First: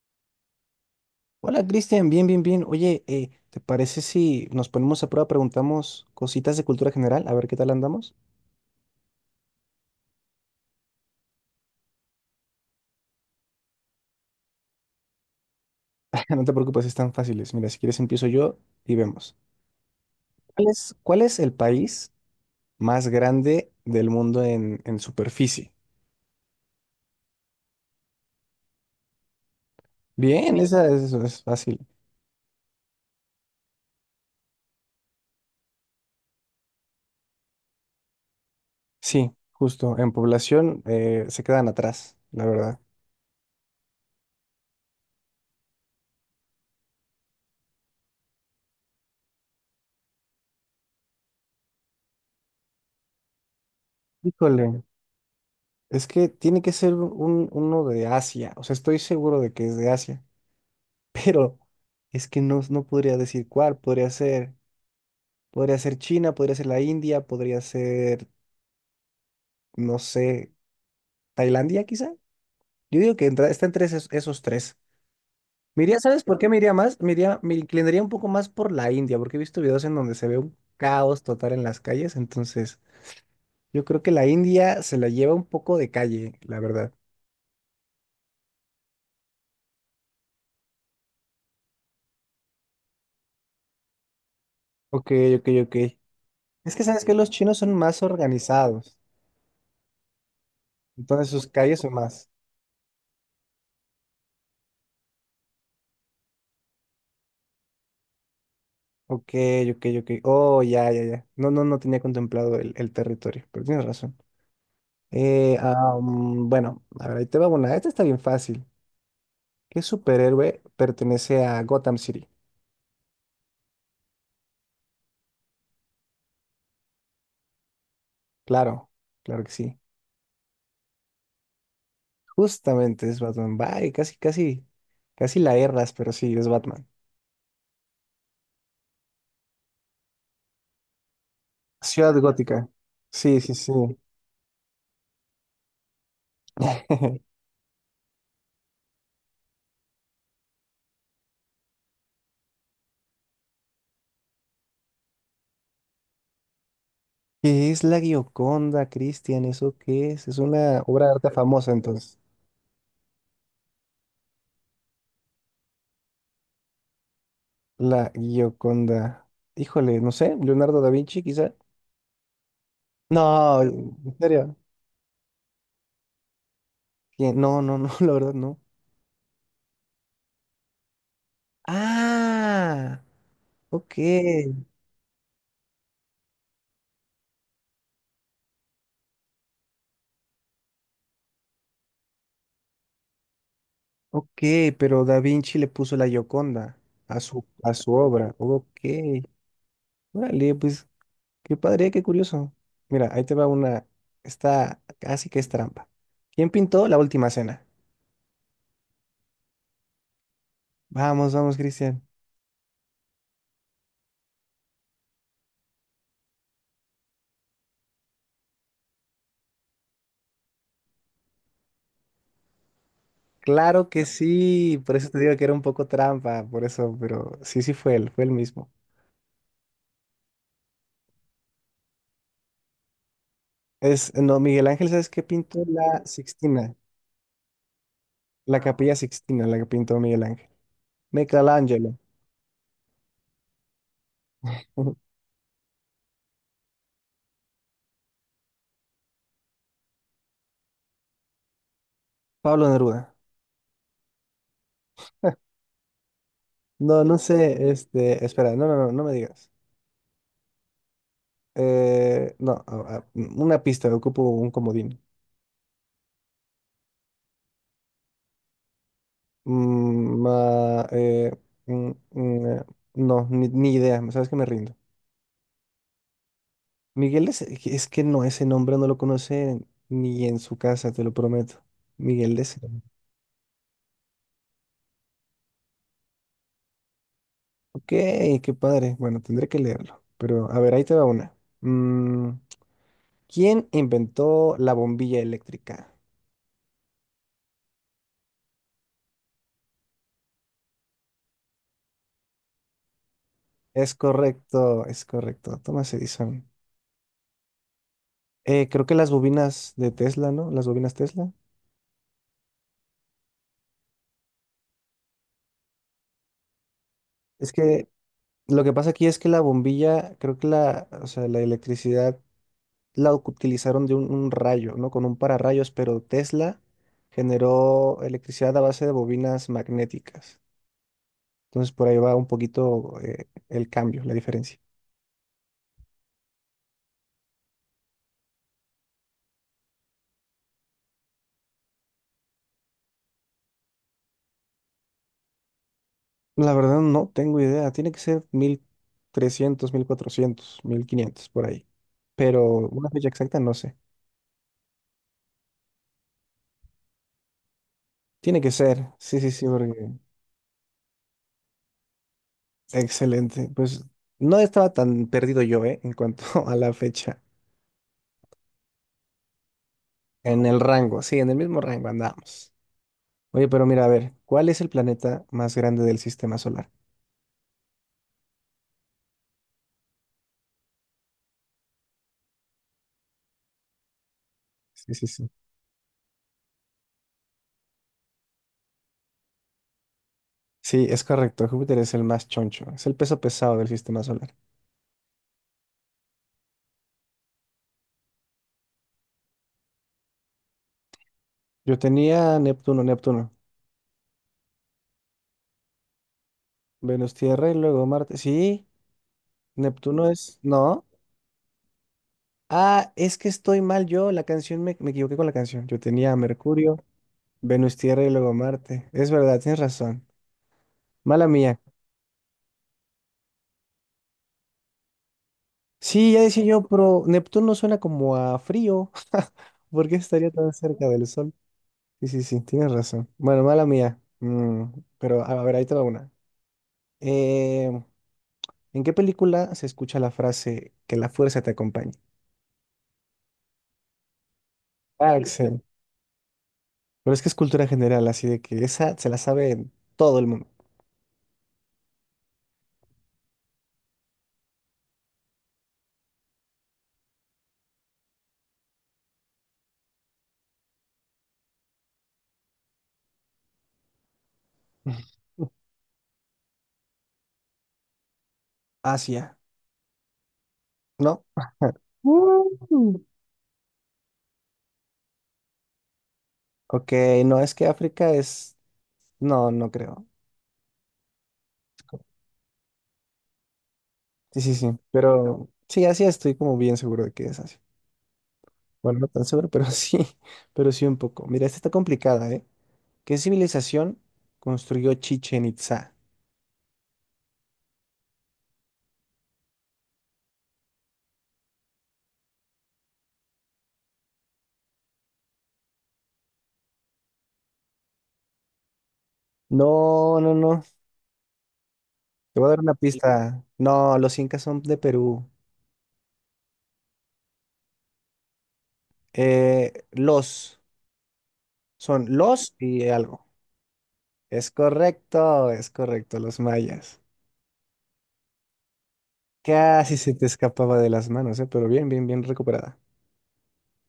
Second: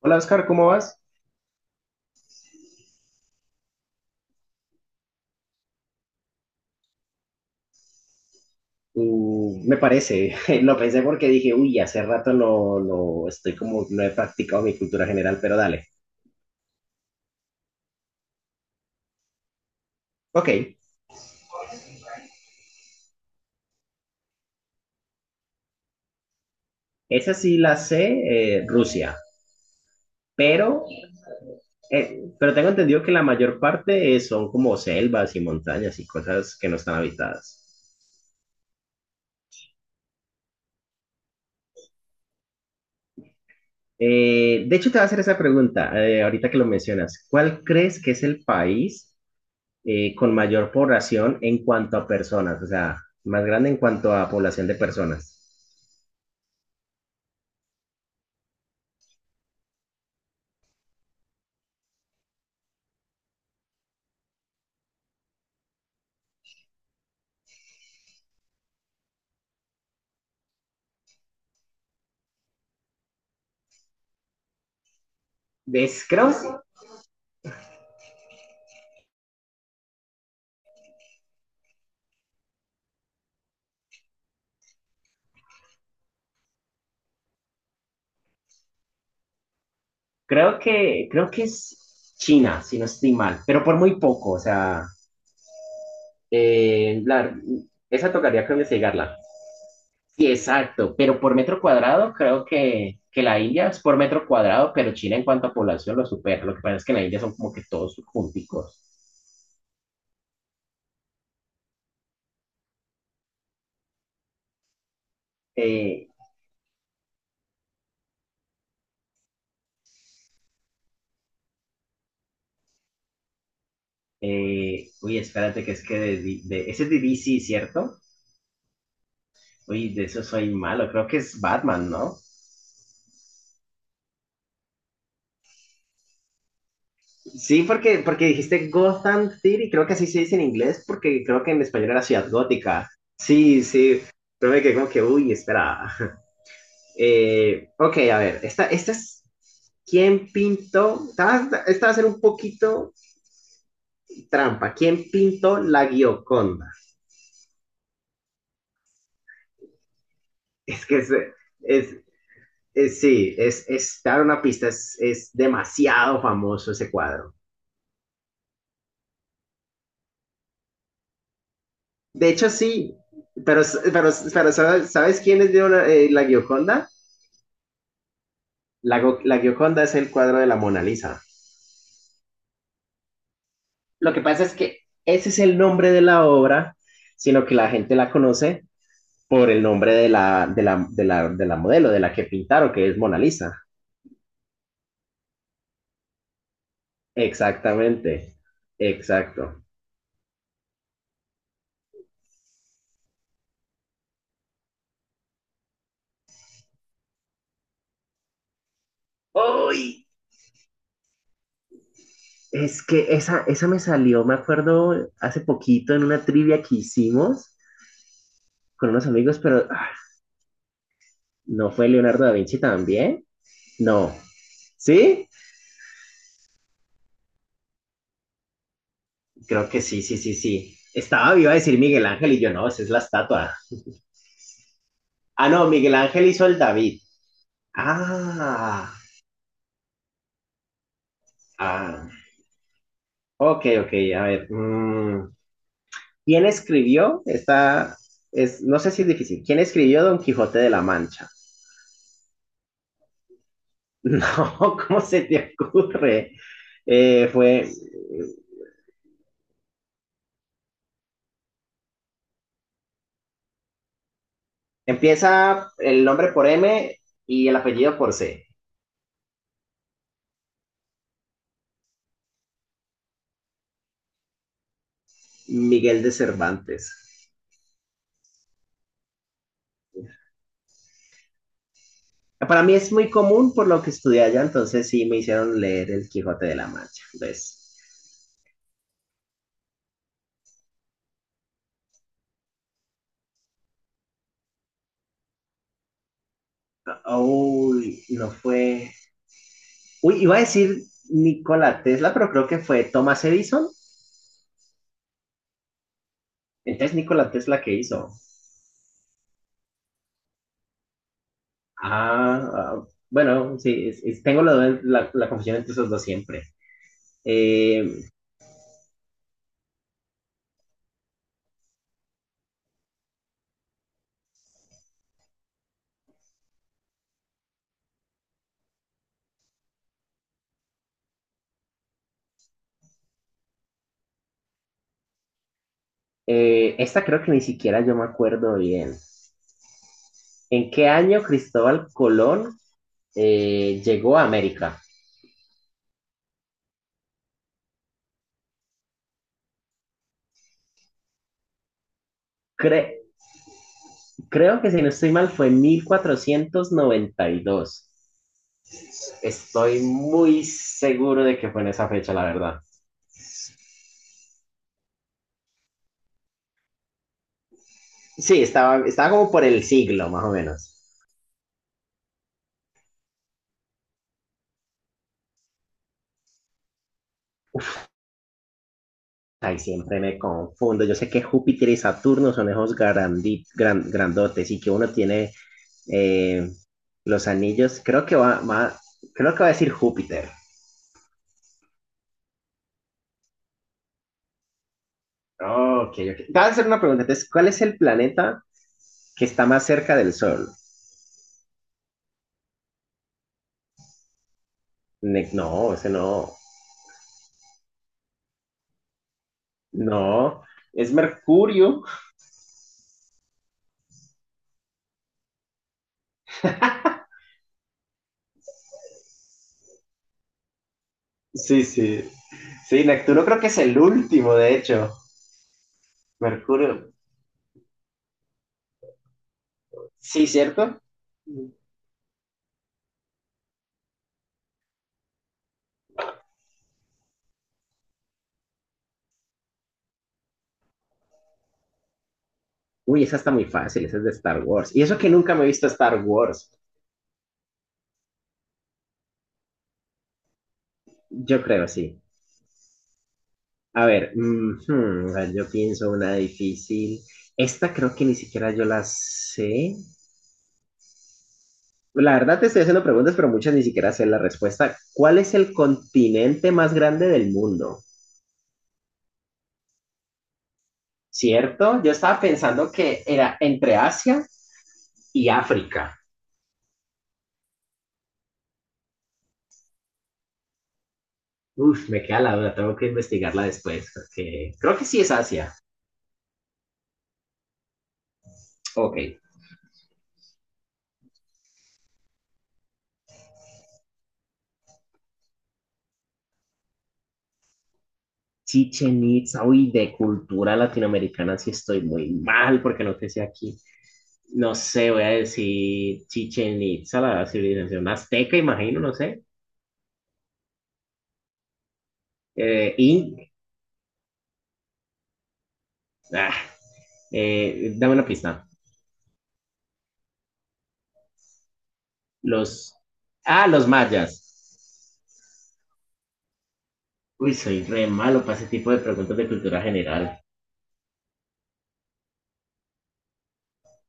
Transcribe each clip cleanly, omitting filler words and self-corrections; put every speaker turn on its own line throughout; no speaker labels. Hola Oscar, ¿cómo vas?
Hola Cristian, bien, bien, bien. Oye, ¿te parece si nos ponemos a prueba, preguntamos cositas de cultura general, a ver qué tal andamos?
Me parece, lo pensé porque dije, uy, hace rato no, no estoy como, no he practicado mi cultura general, pero dale.
No te preocupes, están fáciles. Mira, si quieres empiezo yo y vemos.
Ok,
¿Cuál es el país más grande del mundo en superficie?
esa sí la sé, Rusia,
Bien,
pero,
es fácil.
pero tengo entendido que la mayor parte son como selvas y montañas y cosas que no están habitadas.
Sí, justo, en población se quedan atrás, la verdad.
De hecho, te voy a hacer esa pregunta, ahorita que lo mencionas. ¿Cuál crees que es el país con mayor población en cuanto a personas? O sea, más grande en cuanto a población de
Híjole,
personas.
es que tiene que ser uno de Asia, o sea, estoy seguro de que es de Asia. Pero es que no podría decir cuál. Podría ser China, podría ser la India, podría ser, no sé, Tailandia quizá. Yo digo que está entre esos, esos tres. Me iría,
Es,
¿sabes por qué me
creo,
iría más? Me iría, me inclinaría un poco más por la India, porque he visto videos en donde se ve un caos total en las calles. Entonces, yo creo que la India se la lleva un poco de calle, la verdad.
creo que es China, si no estoy mal, pero por muy poco, o sea,
Ok, ok, ok. Es que
eh,
sabes que los
la-
chinos son más
esa tocaría creo
organizados,
investigarla. Sí, exacto, pero
entonces
por
sus
metro
calles son
cuadrado
más.
creo que la India es por metro cuadrado, pero China en cuanto a población lo supera. Lo que pasa es que en la India son como que todos junticos.
Ok, ok, ok. Oh, ya, ya, ya. No, no, no tenía contemplado el territorio, pero tienes razón.
Eh,
Bueno, a ver, ahí te va una. Esta está bien fácil. ¿Qué superhéroe pertenece a Gotham City?
Uy, espérate, que es que ese es de DC, ¿cierto?
Claro, claro que sí.
Uy, de eso soy malo, creo que es Batman, ¿no?
Justamente es Batman. Bye, casi, casi, casi la erras, pero sí, es Batman.
Sí, porque dijiste Gotham City, creo que así se dice en inglés, porque creo que en español era
Ciudad
Ciudad
Gótica.
Gótica.
Sí, sí,
Sí,
sí.
sí, pero me quedé como que, uy, espera. Ok, a ver, esta es, ¿quién pintó? Esta va a ser un poquito trampa. ¿Quién pintó la Gioconda?
¿Qué es la Gioconda, Cristian? ¿Eso qué es? Es una
Es que
obra de arte famosa,
es,
entonces.
es- Sí, es dar una pista, es demasiado famoso ese cuadro.
La Gioconda. Híjole, no sé, Leonardo da Vinci, quizá.
De hecho, sí,
No,
pero, pero,
en
pero
serio.
¿sabes quiénes dieron la Gioconda?
¿Quién? No, no, no, la verdad no.
La Gioconda es el cuadro de la Mona Lisa.
Ah, ok,
Lo que pasa es que ese es el nombre de la obra, sino que la gente la conoce por el nombre de la modelo, de la que pintaron, que es Mona Lisa.
ok, pero Da Vinci le puso la Gioconda a a su obra.
Exactamente,
Ok,
exacto.
órale, pues qué padre, qué curioso. Mira, ahí te va una, está casi que es trampa. ¿Quién pintó la última cena?
¡Uy!
Vamos, vamos, Cristian.
Es que esa me salió, me acuerdo, hace poquito en una trivia que hicimos con unos amigos, pero ah, ¿no fue Leonardo da Vinci también?
Claro que
No.
sí, por eso te
¿Sí?
digo que era un poco trampa, por eso, pero sí, sí fue él mismo.
Creo que sí, sí, sí, sí. Estaba viva a decir Miguel Ángel y yo no, esa es la estatua.
No, Miguel Ángel, ¿sabes qué
Ah,
pintó?
no, Miguel
La
Ángel hizo el
Sixtina,
David.
la
Ah,
Capilla Sixtina, la que pintó Miguel Ángel. Michelangelo,
ah. Ok, ok, a ver.
ujú.
¿Quién escribió esta? No sé si es difícil. ¿Quién escribió Don Quijote de la Mancha?
Pablo Neruda.
No, ¿cómo se te ocurre?
No, no
Fue.
sé, este, espera, no, no, no, no me digas. No, una pista, ocupo un comodín.
Empieza el nombre por M y el apellido por C.
Mm, ma- eh, mm, mm, eh, no, ni idea, ¿sabes que me rindo?
Miguel de Cervantes.
Es que no, ese nombre no lo conoce ni en su casa, te lo prometo. Miguel de
Para mí es muy común por lo que estudié allá, entonces sí me hicieron leer El Quijote de la Mancha. Entonces,
Ok, qué padre. Bueno, tendré que leerlo. Pero a ver, ahí te va una. Mm, ¿quién inventó la bombilla eléctrica?
uy, no fue. Uy, iba a decir Nikola Tesla, pero creo que fue Thomas Edison.
Es correcto, es correcto. Thomas Edison.
Entonces, Nikola Tesla que hizo.
Creo que las bobinas de Tesla, ¿no? Las bobinas Tesla.
Ah, ah, bueno, sí, tengo la confusión entre esos dos siempre.
Es que
Eh,
lo que pasa aquí es que la bombilla, creo que la, o sea, la electricidad la utilizaron de un rayo, ¿no? Con un pararrayos, pero Tesla generó electricidad a base de bobinas magnéticas. Entonces por ahí va un poquito el cambio, la diferencia.
Esta creo que ni siquiera yo me acuerdo bien. ¿En qué año Cristóbal Colón llegó a América?
La verdad no tengo idea. Tiene que ser mil trescientos, mil cuatrocientos, mil quinientos por ahí. Pero una fecha
Cre-
exacta no sé.
creo que si no estoy mal fue 1492.
Tiene que ser. Sí, sí, sí,
Estoy
porque...
muy seguro de que fue en esa fecha, la verdad.
Excelente. Pues no estaba tan perdido yo, ¿eh? En cuanto a la fecha.
Sí, estaba como por el siglo, más o
En el
menos.
rango, sí, en el mismo rango andamos. Oye, pero mira, a ver, ¿cuál es el planeta más grande del sistema solar?
Ay, siempre me confundo. Yo sé que Júpiter y Saturno son esos grandotes y que uno
Sí, sí, sí.
tiene eh, los anillos. Creo que va a decir Júpiter.
Sí, es correcto. Júpiter es el más choncho. Es el peso pesado del sistema solar.
Ok, ok. Te voy a hacer una pregunta. Entonces, ¿cuál es el planeta que está más cerca del Sol?
Neptuno.
No, ese no.
Venus, Tierra y luego Marte. Sí.
No,
No.
es Mercurio.
Ah, es que estoy mal yo. Me equivoqué con la canción. Yo tenía Mercurio, Venus, Tierra y luego Marte. Es verdad, tienes razón. Mala mía.
Sí, sí. Sí, Neptuno creo que es el último, de hecho.
Sí, ya decía yo,
Mercurio.
pero Neptuno suena como a frío. ¿Por qué
Sí,
estaría tan
¿cierto?
cerca del Sol? Sí, sí, sí, tienes razón. Bueno, mala mía. Mm, pero a ver, ahí te va una. Eh, ¿En qué película se escucha la frase que la fuerza te acompañe?
Uy, esa está muy fácil, esa es de Star Wars. Y eso que nunca me he
Axel.
visto Star Wars.
Pero es que es cultura general, así de que esa se la sabe todo el mundo.
Yo creo, sí. A ver, a ver, yo pienso una difícil. Esta creo que ni siquiera yo la sé. La verdad te estoy haciendo preguntas, pero muchas ni siquiera sé la respuesta. ¿Cuál es el continente más grande del mundo?
Asia, ¿no?
¿Cierto? Yo estaba pensando
Mm.
que era entre Asia y África.
Ok, no, es que África es... No, no creo.
Uf, me queda la duda, tengo que investigarla después,
Sí,
porque
sí, sí,
creo que sí es
pero
Asia.
sí, Asia estoy como bien seguro de que es Asia.
Ok.
Bueno, no tan seguro, pero sí, pero sí un poco. Mira, esta está complicada, ¿eh? ¿Qué civilización construyó Chichen Itzá?
Chichen Itza, uy, de cultura latinoamericana sí estoy muy mal porque no te sé aquí. No sé, voy a decir Chichen Itza, la civilización azteca, imagino, no sé.
No, no, no. Te voy a dar una
Eh, in-
pista. No, los incas son de Perú.
ah, Dame una pista.
Eh, los, Son los
Los,
y algo.
los mayas.
Es correcto, los mayas.
Uy, soy re malo para ese tipo de preguntas de cultura
Casi se
general.
te escapaba de las manos, ¿eh? Pero bien, bien, bien recuperada.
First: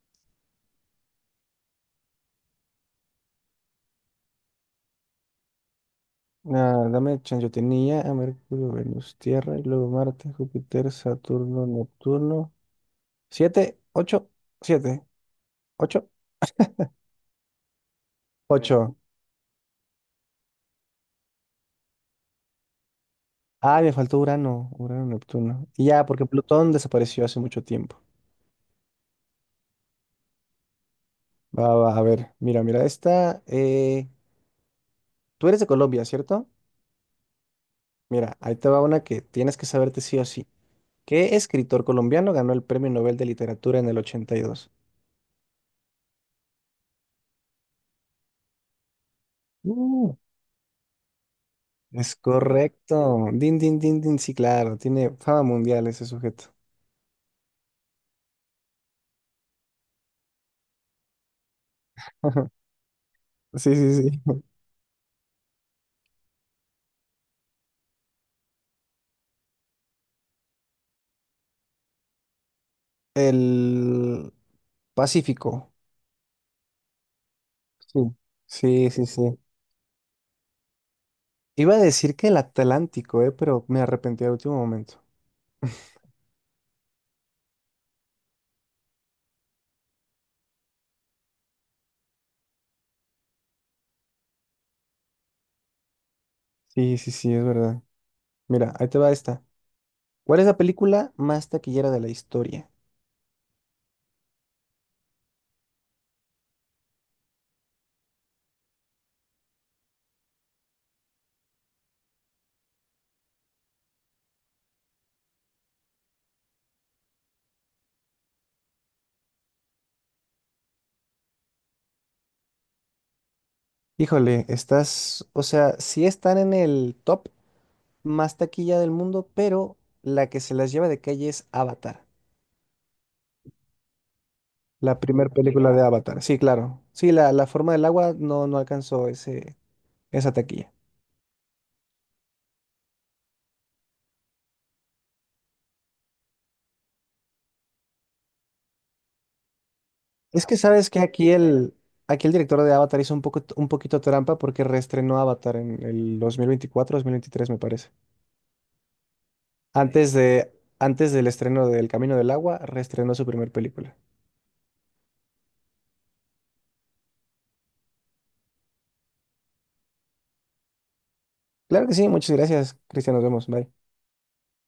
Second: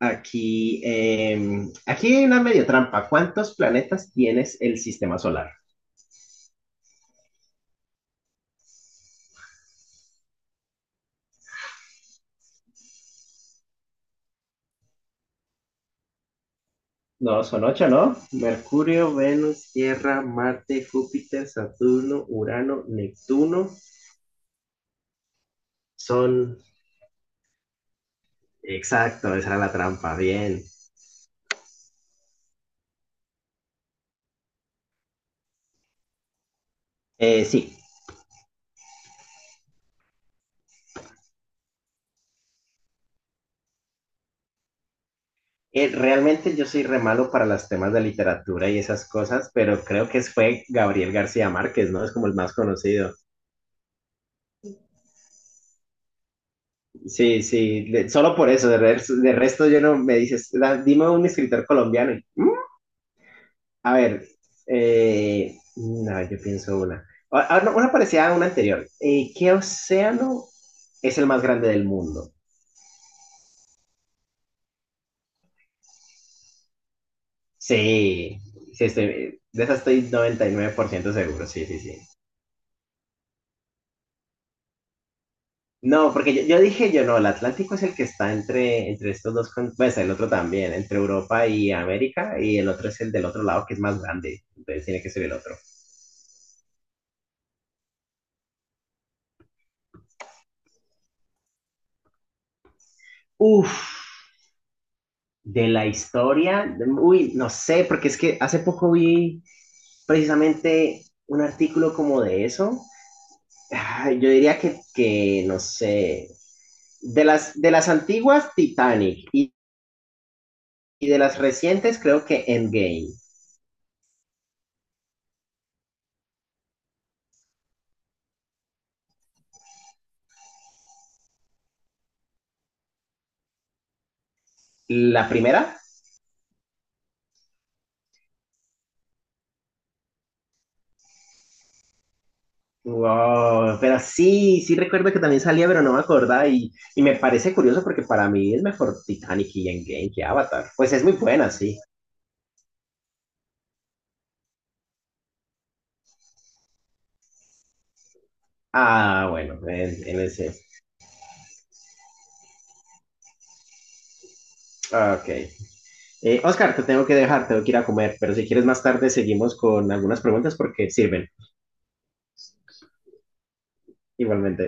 Aquí hay una media trampa. ¿Cuántos planetas tienes el sistema solar?
Ah, dame chance. Yo tenía a Mercurio, Venus, Tierra, y luego Marte, Júpiter, Saturno, Neptuno. Siete, ocho, siete, ocho,
No, son ocho, ¿no?
ocho.
Mercurio, Venus, Tierra, Marte, Júpiter, Saturno, Urano, Neptuno.
Ah, me faltó Urano, Urano, Neptuno. Y ya, porque
Son...
Plutón desapareció hace mucho tiempo.
Exacto, esa era la trampa. Bien.
Va, va, a ver, mira, mira, esta. Tú eres de Colombia, ¿cierto?
Sí,
Mira, ahí te va una que tienes que saberte sí o sí. ¿Qué escritor colombiano ganó el Premio Nobel de Literatura en el
Realmente yo soy re malo para los temas de literatura y esas cosas, pero creo
82?
que fue Gabriel García Márquez, ¿no? Es
Es
como el más conocido.
correcto. Din, din, din, din. Sí, claro. Tiene fama mundial ese sujeto.
Sí, sí, solo por eso, de resto yo no me dices, "Da- dime un escritor colombiano y, "Mm,
Sí,
A
sí,
ver,
sí.
no, yo pienso una. Ah, ah, no, una parecida a una anterior. ¿Qué océano es el más grande del mundo?
El Pacífico. Sí.
Sí, sí,
Sí, sí, sí.
de esa estoy 99% seguro, sí,
Iba a
sí, sí.
decir que el Atlántico, pero me arrepentí al último momento.
No, porque yo dije yo no, el Atlántico es el que está entre estos dos, pues el otro también, entre Europa y América, y el otro es el del otro lado que es más grande, entonces tiene que ser el otro.
Sí, sí, sí, es verdad. Mira, ahí te va esta. ¿Cuál es la película más taquillera de la historia?
Uf, de la historia, uy, no sé, porque es que hace poco vi precisamente un artículo como de eso. Ah, yo diría que, no sé, de las antiguas Titanic y de las recientes creo que Endgame.
Híjole, estás, o sea, sí están en el top más taquilla del mundo, pero la que se las lleva de calle es Avatar. La primera
La
película
primera,
de Avatar, sí, claro. Sí, la forma del agua no, no alcanzó esa taquilla.
wow, pero sí, sí recuerdo que también salía, pero no me acordaba y me parece curioso porque para mí es mejor Titanic y Endgame que
Es que
Avatar.
sabes
Pues
que
es muy buena, sí.
aquí el director de Avatar hizo un poco, un poquito trampa porque reestrenó Avatar en el 2024, 2023 me parece.
Ah, bueno, en,
Antes
en
de,
ese.
antes del estreno del Camino del Agua, reestrenó su primer película.
Ah, ok. Oscar, te tengo que dejar, tengo que ir a comer, pero si quieres más tarde seguimos con algunas preguntas porque sirven.
Claro que sí, muchas gracias, Cristian, nos vemos, bye.
Igualmente.